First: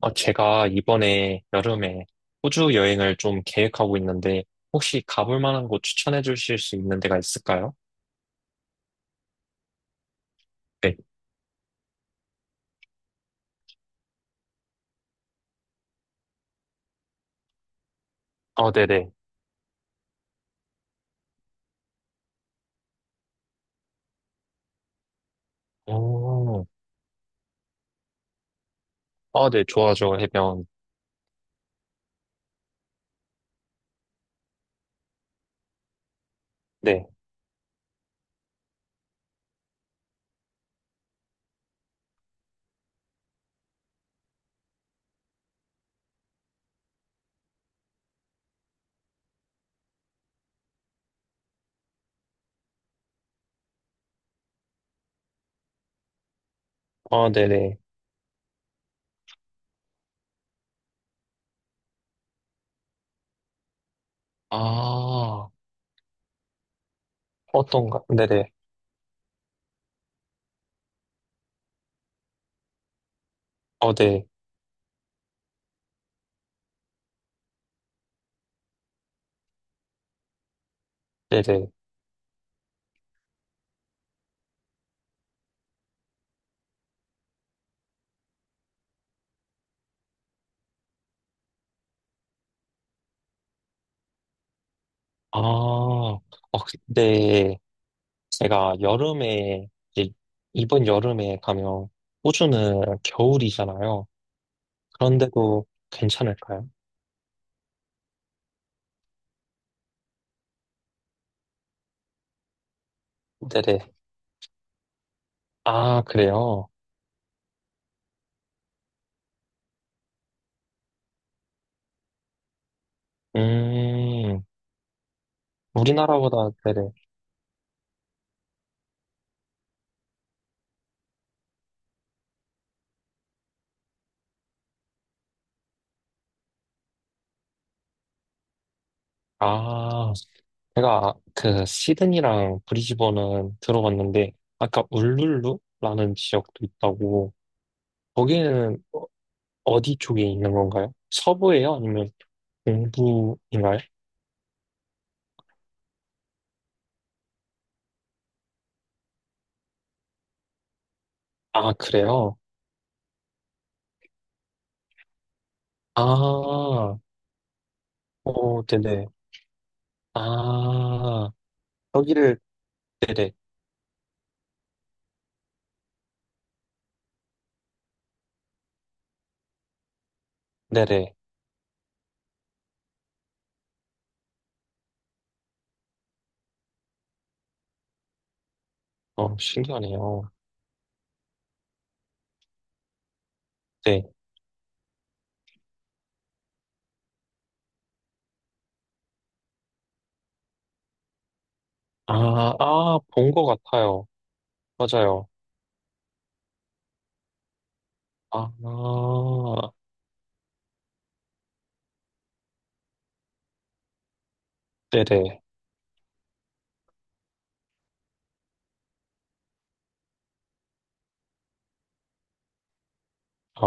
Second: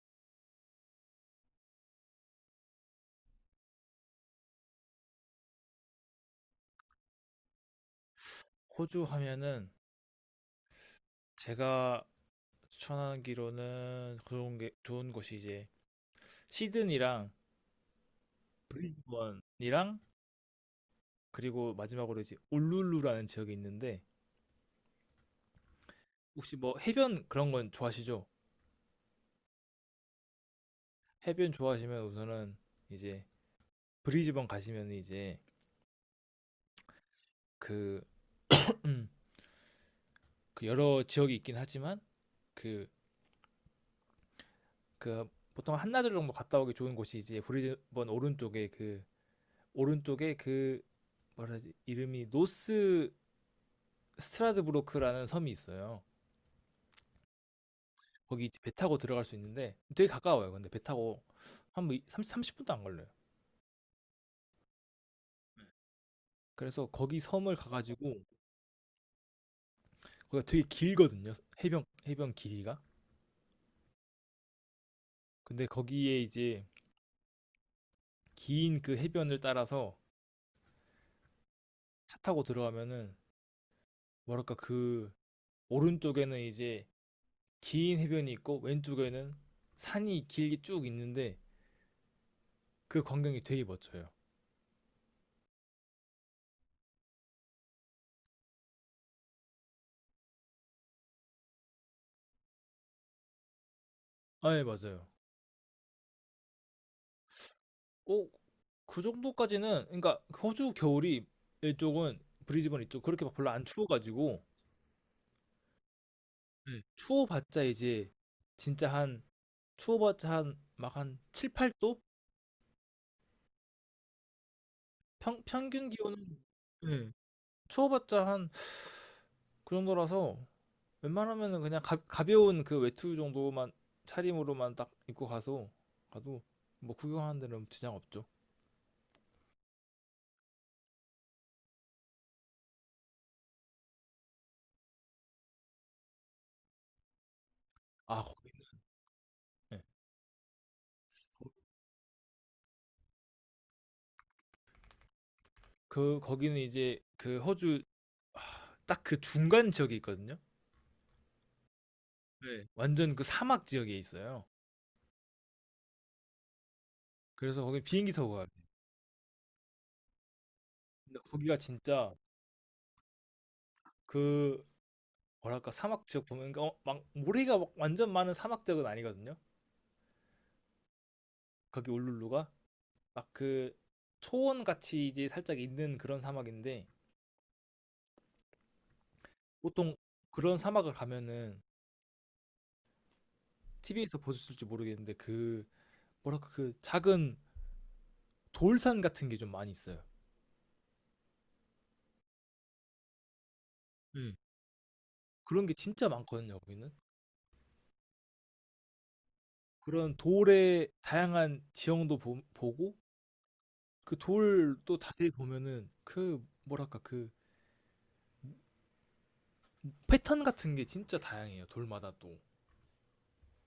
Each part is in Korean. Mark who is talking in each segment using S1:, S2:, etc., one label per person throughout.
S1: 제가 이번에 여름에 호주 여행을 좀 계획하고 있는데, 혹시 가볼 만한 곳 추천해 주실 수 있는 데가 있을까요?
S2: 호주 하면은
S1: 네.
S2: 제가 추천하기로는 좋은 곳이 시드니랑
S1: 네네.
S2: 브리즈번이랑 그리고 마지막으로 울룰루라는 지역이 있는데 혹시
S1: 오,
S2: 뭐 해변 그런 건 좋아하시죠?
S1: 아, 네, 좋아하죠, 해변.
S2: 해변 좋아하시면 우선은 이제 브리즈번 가시면
S1: 네.
S2: 그, 음, 여러 지역이 있긴 하지만 그, 그 보통 한나절 정도 갔다 오기 좋은 곳이 이제 브리즈번 오른쪽에 그 뭐라 하지 이름이 노스 스트라드부르크라는 섬이 있어요.
S1: 네네.
S2: 거기 이제 배 타고 들어갈 수 있는데 되게 가까워요. 근데 배 타고 한뭐 30, 분도 안 걸려요.
S1: 아,
S2: 그래서 거기 섬을
S1: 어떤가?
S2: 가가지고
S1: 네네.
S2: 거기가 되게 길거든요. 해변 길이가.
S1: 네.
S2: 근데 거기에 이제 긴 그 해변을 따라서
S1: 네네.
S2: 차 타고 들어가면은 뭐랄까 그 오른쪽에는 이제 긴 해변이 있고 왼쪽에는 산이 길게 쭉 있는데 그 광경이 되게 멋져요.
S1: 아, 어, 근데 제가 여름에, 이제 이번 여름에 가면 호주는 겨울이잖아요.
S2: 아, 예, 맞아요.
S1: 그런데도 괜찮을까요?
S2: 어, 그 정도까지는 그러니까 호주 겨울이 이쪽은 브리즈번 이쪽 그렇게 막 별로 안
S1: 네네.
S2: 추워가지고.
S1: 아, 그래요?
S2: 네. 추워봤자 이제 진짜 한 추워봤자 한 막 한 7, 8도?
S1: 음,
S2: 평균 기온은
S1: 우리나라보다, 네네.
S2: 네. 추워봤자 한 그 정도라서 웬만하면은 그냥 가벼운 그 외투 정도만 차림으로만 딱 입고 가서 가도 뭐 구경하는 데는 지장 없죠.
S1: 아, 제가 그 시드니랑 브리즈번은 들어봤는데, 아까 울룰루라는 지역도 있다고,
S2: 아, 거기는
S1: 거기는
S2: 네.
S1: 어디 쪽에 있는 건가요? 서부예요? 아니면 동부인가요?
S2: 거기는 이제 그 호주 딱 그 중간 지역이 있거든요.
S1: 아, 그래요?
S2: 네. 완전 그 사막 지역에 있어요.
S1: 아,
S2: 그래서 거기 비행기 타고 가야 돼요.
S1: 오, 네네.
S2: 근데
S1: 아,
S2: 거기가 진짜
S1: 여기를, 네네,
S2: 그 뭐랄까 사막 지역 보면 그러니까 막 모래가 막 완전 많은 사막 지역은 아니거든요.
S1: 네네.
S2: 거기 울룰루가 막 그 초원 같이 이제 살짝 있는 그런 사막인데 보통
S1: 신기하네요.
S2: 그런 사막을 가면은
S1: 네.
S2: TV에서 보셨을지 모르겠는데 그 뭐랄까 그 작은 돌산 같은 게 좀 많이 있어요.
S1: 아, 아, 본 것 같아요.
S2: 네.
S1: 맞아요.
S2: 그런 게 진짜 많거든요, 거기는.
S1: 아,
S2: 그런 돌의 다양한 지형도 보고 그 돌 또 자세히
S1: 네네.
S2: 보면은 그 뭐랄까 그 패턴 같은 게 진짜 다양해요. 돌마다 또.
S1: 아,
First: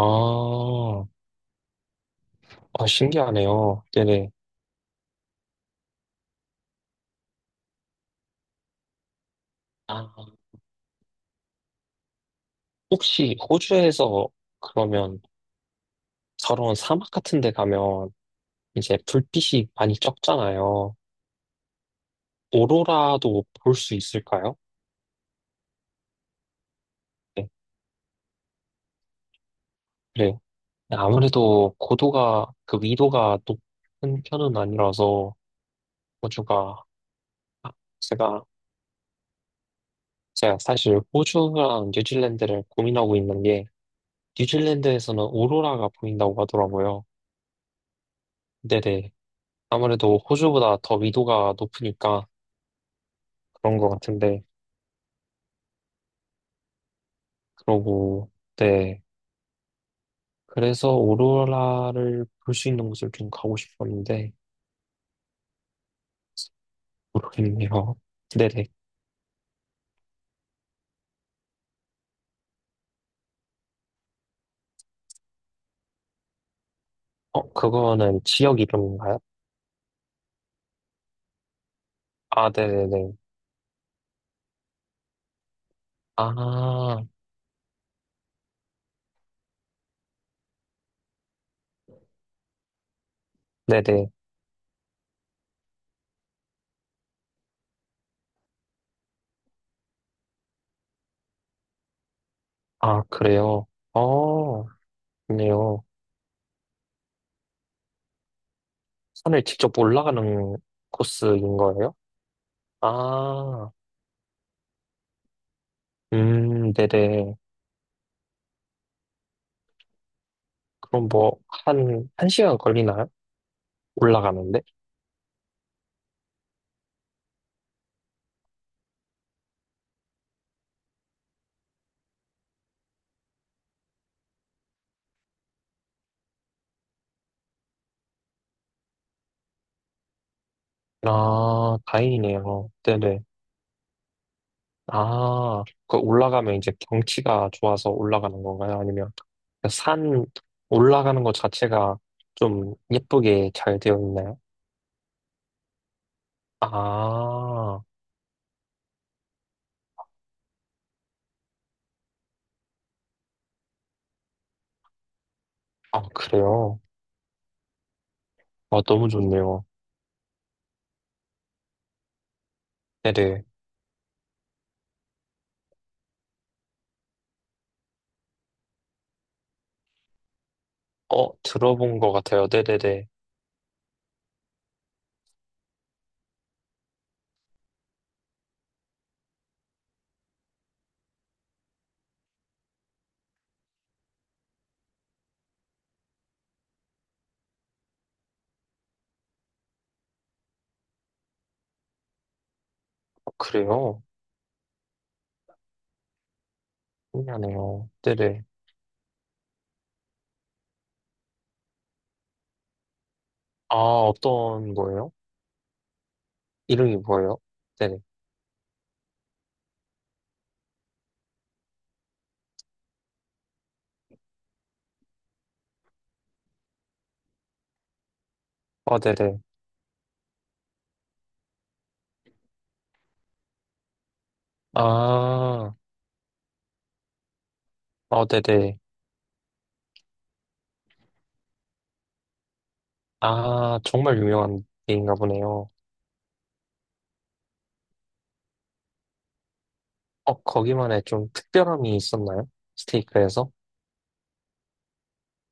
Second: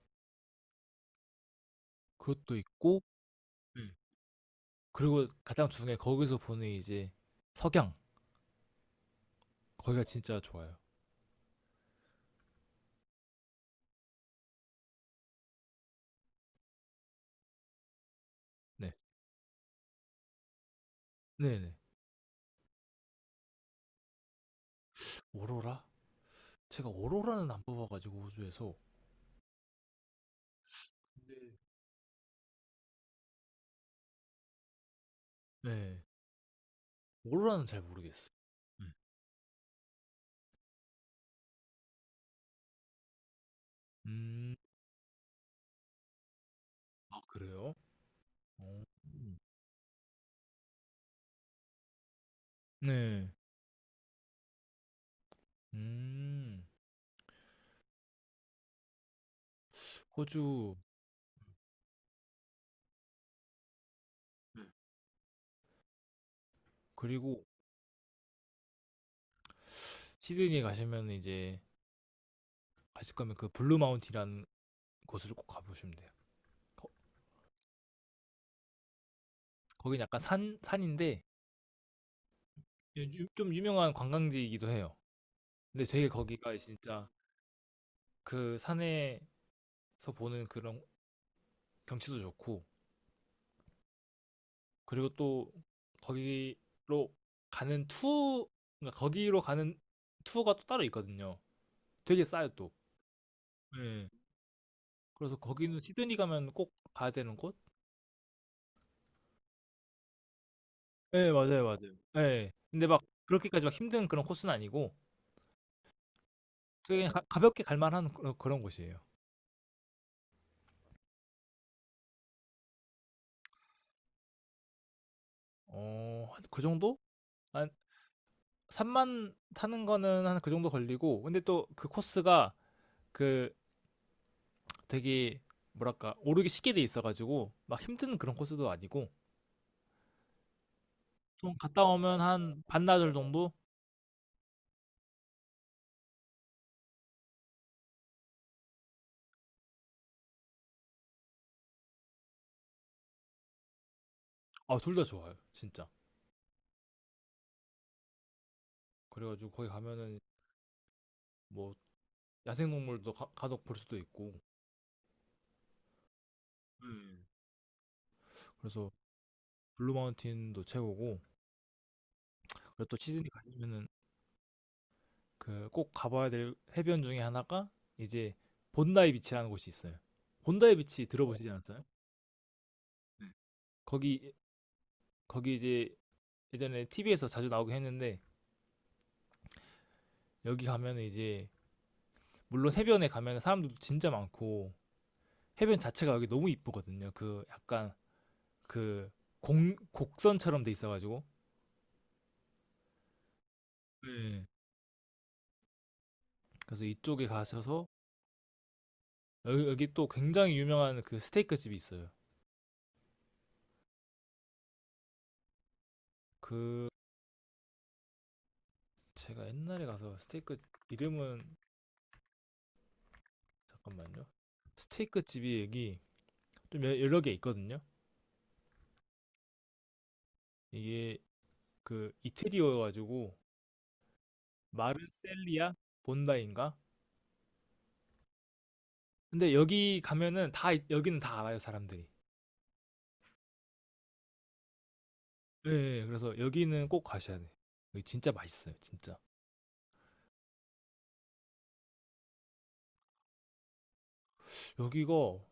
S2: 그것도
S1: 아,
S2: 있고.
S1: 신기하네요.
S2: 네.
S1: 네네.
S2: 그리고 가장 중요해 거기서 보는 이제 석양. 거기가
S1: 아,
S2: 진짜 좋아요.
S1: 혹시 호주에서 그러면 서러운 사막 같은 데 가면
S2: 네.
S1: 이제 불빛이 많이 적잖아요.
S2: 네 네.
S1: 오로라도 볼 수 있을까요?
S2: 오로라? 제가
S1: 네,
S2: 오로라는 안 뽑아가지고 호주에서.
S1: 그래요. 아무래도 고도가, 그 위도가 높은 편은 아니라서
S2: 네. 네.
S1: 호주가,
S2: 오로라는
S1: 아,
S2: 잘 모르겠어요.
S1: 제가,
S2: 음.
S1: 제가 사실 호주랑 뉴질랜드를 고민하고 있는 게
S2: 음.
S1: 뉴질랜드에서는 오로라가 보인다고 하더라고요.
S2: 아 그래요? 어.
S1: 네네. 아무래도 호주보다 더 위도가 높으니까
S2: 네.
S1: 그런 것 같은데,
S2: 음.
S1: 그러고, 네.
S2: 호주
S1: 그래서 오로라를 볼 수 있는 곳을 좀 가고 싶었는데,
S2: 그리고
S1: 모르겠네요. 네네.
S2: 시드니 가시면 이제 가실 거면 그 블루 마운틴이라는 곳을 꼭 가보시면 돼요. 거,
S1: 그거는 지역 이름인가요?
S2: 거긴 약간 산 산인데
S1: 아, 네네네.
S2: 좀 유명한 관광지이기도 해요. 근데 되게 거기가
S1: 아,
S2: 진짜 그 산에서 보는 그런 경치도 좋고
S1: 네네.
S2: 그리고 또 거기로 가는 투 거기로 가는 투어가 또 따로 있거든요. 되게 싸요 또.
S1: 아, 그래요?
S2: 예.
S1: 어,
S2: 그래서 거기는
S1: 좋네요.
S2: 시드니 가면 꼭 가야 되는 곳?
S1: 산을 직접 올라가는
S2: 예,
S1: 코스인
S2: 맞아요,
S1: 거예요?
S2: 맞아요. 예. 근데 막 그렇게까지
S1: 아,
S2: 막 힘든 그런 코스는 아니고 되게
S1: 네네.
S2: 볍게 갈만한 그런 곳이에요.
S1: 그럼 뭐, 한 시간 걸리나요? 올라가는데?
S2: 어, 한그 정도? 한 산만 타는 거는 한 그 정도 걸리고 근데 또 그 코스가 그 되게 뭐랄까 오르기 쉽게 돼 있어 가지고 막 힘든 그런 코스도 아니고 좀
S1: 아,
S2: 갔다 오면
S1: 다행이네요.
S2: 한 반나절
S1: 네네.
S2: 정도?
S1: 아, 그 올라가면 이제 경치가 좋아서 올라가는 건가요? 아니면 그산 올라가는 것 자체가 좀 예쁘게 잘 되어 있나요?
S2: 아 둘 다 좋아요. 진짜.
S1: 아,
S2: 그래 가지고 거기 가면은 뭐 야생동물도 득볼 수도 있고.
S1: 아, 그래요?
S2: 음.
S1: 아,
S2: 그래서
S1: 너무 좋네요.
S2: 블루마운틴도 최고고 그리고 또 시드니
S1: 네네.
S2: 가시면은 그 꼭 가봐야 될 해변 중에 하나가 이제 본다이 비치라는 곳이 있어요. 본다이 비치 들어보시지 않았어요?
S1: 들어본 것 같아요. 네네네.
S2: 거기 거기 이제 예전에 TV에서 자주 나오긴 했는데 여기 가면은 이제 물론 해변에 가면 사람들도 진짜 많고 해변 자체가 여기 너무 이쁘거든요. 그 약간 그 곡선처럼 돼 있어가지고.
S1: 어, 그래요?
S2: 네. 그래서 이쪽에 가셔서
S1: 신기하네요. 네네.
S2: 여기 또 굉장히 유명한 그 스테이크 집이 있어요.
S1: 아, 어떤 거예요?
S2: 그
S1: 이름이 뭐예요? 네네.
S2: 제가 옛날에 가서 스테이크 이름은 잠깐만요. 스테이크 집이 여기 좀 여러 개 있거든요.
S1: 네네.
S2: 이게 그 이태리어여가지고
S1: 아,
S2: 마르셀리아 본다인가.
S1: 네네.
S2: 근데 여기 가면은 다 여기는 다 알아요, 사람들이.
S1: 아, 정말 유명한 게인가
S2: 예,
S1: 보네요.
S2: 예, 예. 그래서 여기는 꼭 가셔야 돼. 여기 진짜 맛있어요, 진짜.
S1: 거기만의 좀 특별함이 있었나요? 스테이크에서?
S2: 여기가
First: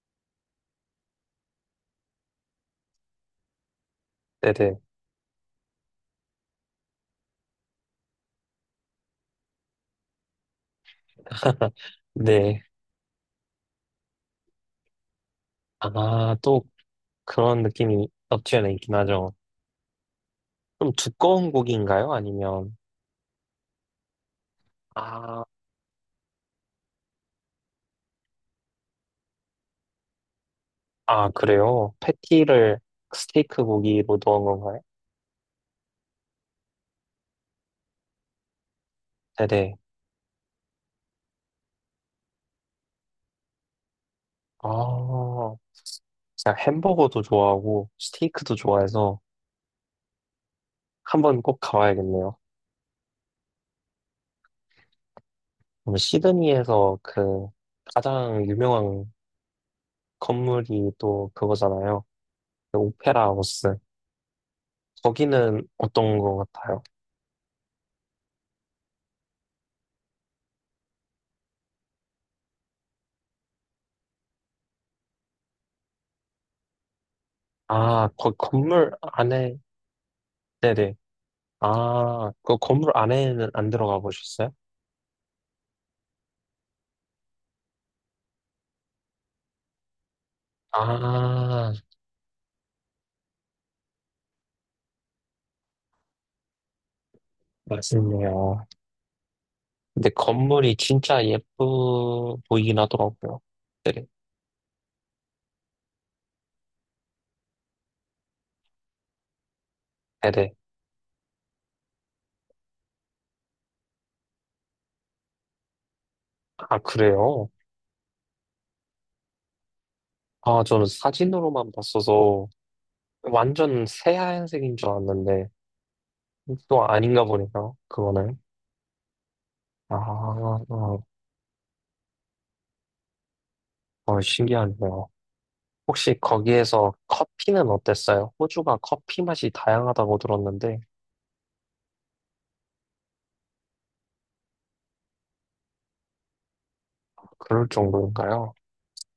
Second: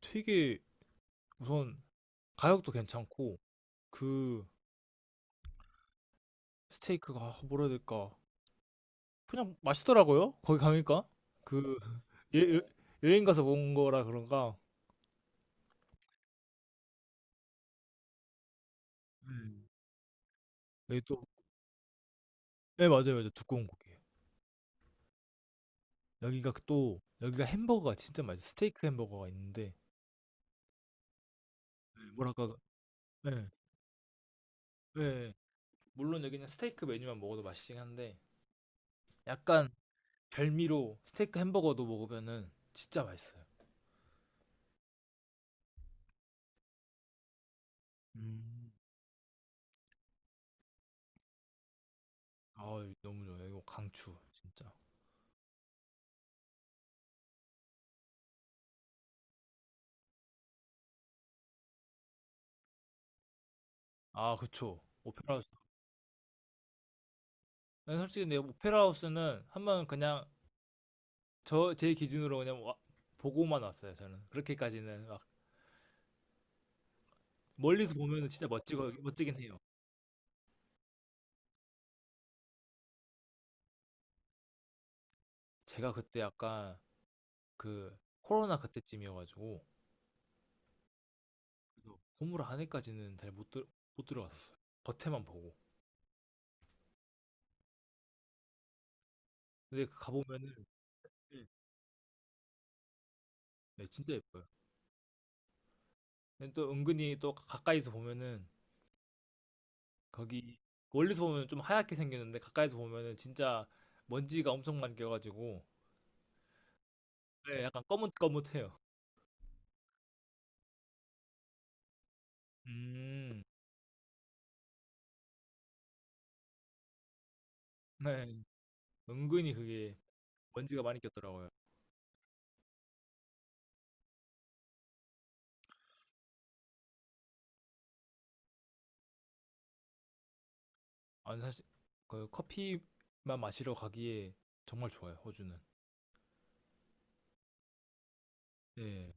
S2: 되게 우선 가격도 괜찮고 그
S1: 네네.
S2: 스테이크가 아, 뭐라 해야 될까? 그냥 맛있더라고요. 거기 가니까 그 예,
S1: 네.
S2: 행 가서 먹은 거라 그런가.
S1: 아, 또 그런 느낌이 없지 않아 있긴 하죠.
S2: 음.
S1: 좀
S2: 여기 또
S1: 두꺼운 고기인가요? 아니면,
S2: 네, 맞아요, 맞아요. 두꺼운 고기예요.
S1: 아,
S2: 여기가 그 또 여기가 햄버거가 진짜 맛있어요. 스테이크 햄버거가 있는데
S1: 아, 그래요?
S2: 네, 뭐랄까
S1: 패티를
S2: 네,
S1: 스테이크 고기로 넣은 건가요?
S2: 네 물론 여기는 스테이크 메뉴만 먹어도 맛있긴 한데 약간
S1: 네네.
S2: 별미로 스테이크 햄버거도 먹으면은 진짜 맛있어요.
S1: 아, 제가 햄버거도 좋아하고 스테이크도
S2: 음.
S1: 좋아해서 한 번 꼭 가봐야겠네요.
S2: 아 너무 좋아요. 이거 강추 진짜.
S1: 그럼 시드니에서 그 가장 유명한 건물이 또 그거잖아요. 그 오페라 하우스.
S2: 아 그쵸. 오페라 하우스.
S1: 거기는 어떤 것 같아요?
S2: 난 솔직히 근데 오페라 하우스는 한 번 그냥 저 제 기준으로 그냥 보고만 왔어요. 저는 그렇게까지는 막 멀리서 보면은 진짜 멋지고
S1: 건물
S2: 멋지긴
S1: 안에,
S2: 해요.
S1: 네네. 아, 그 건물 안에는 안 들어가 보셨어요?
S2: 제가 그때 약간 그 코로나 그때쯤이어가지고
S1: 아,
S2: 그래서 건물 안에까지는 잘 못 들어 못 들어갔었어요. 겉에만 보고.
S1: 맞네요.
S2: 근데
S1: 근데
S2: 가보면은
S1: 건물이 진짜 예쁘 보이긴 하더라고요.
S2: 네,
S1: 네네.
S2: 진짜 예뻐요. 또 은근히 또 가까이서 보면은
S1: 네네.
S2: 거기 멀리서 보면 좀 하얗게 생겼는데 가까이서 보면은 진짜 먼지가 엄청 많이 껴가지고
S1: 아, 그래요?
S2: 네, 약간 거뭇거뭇해요.
S1: 아, 저는 사진으로만 봤어서
S2: 음,
S1: 완전 새하얀색인 줄 알았는데 또 아닌가 보네요. 그거는.
S2: 네. 은근히 그게
S1: 아,
S2: 먼지가 많이
S1: 어,
S2: 꼈더라고요.
S1: 어, 신기하네요. 혹시 거기에서 커피는 어땠어요? 호주가 커피 맛이 다양하다고 들었는데,
S2: 아니 사실 그 커피만 마시러 가기에 정말 좋아요, 호주는.
S1: 그럴 정도인가요?
S2: 네.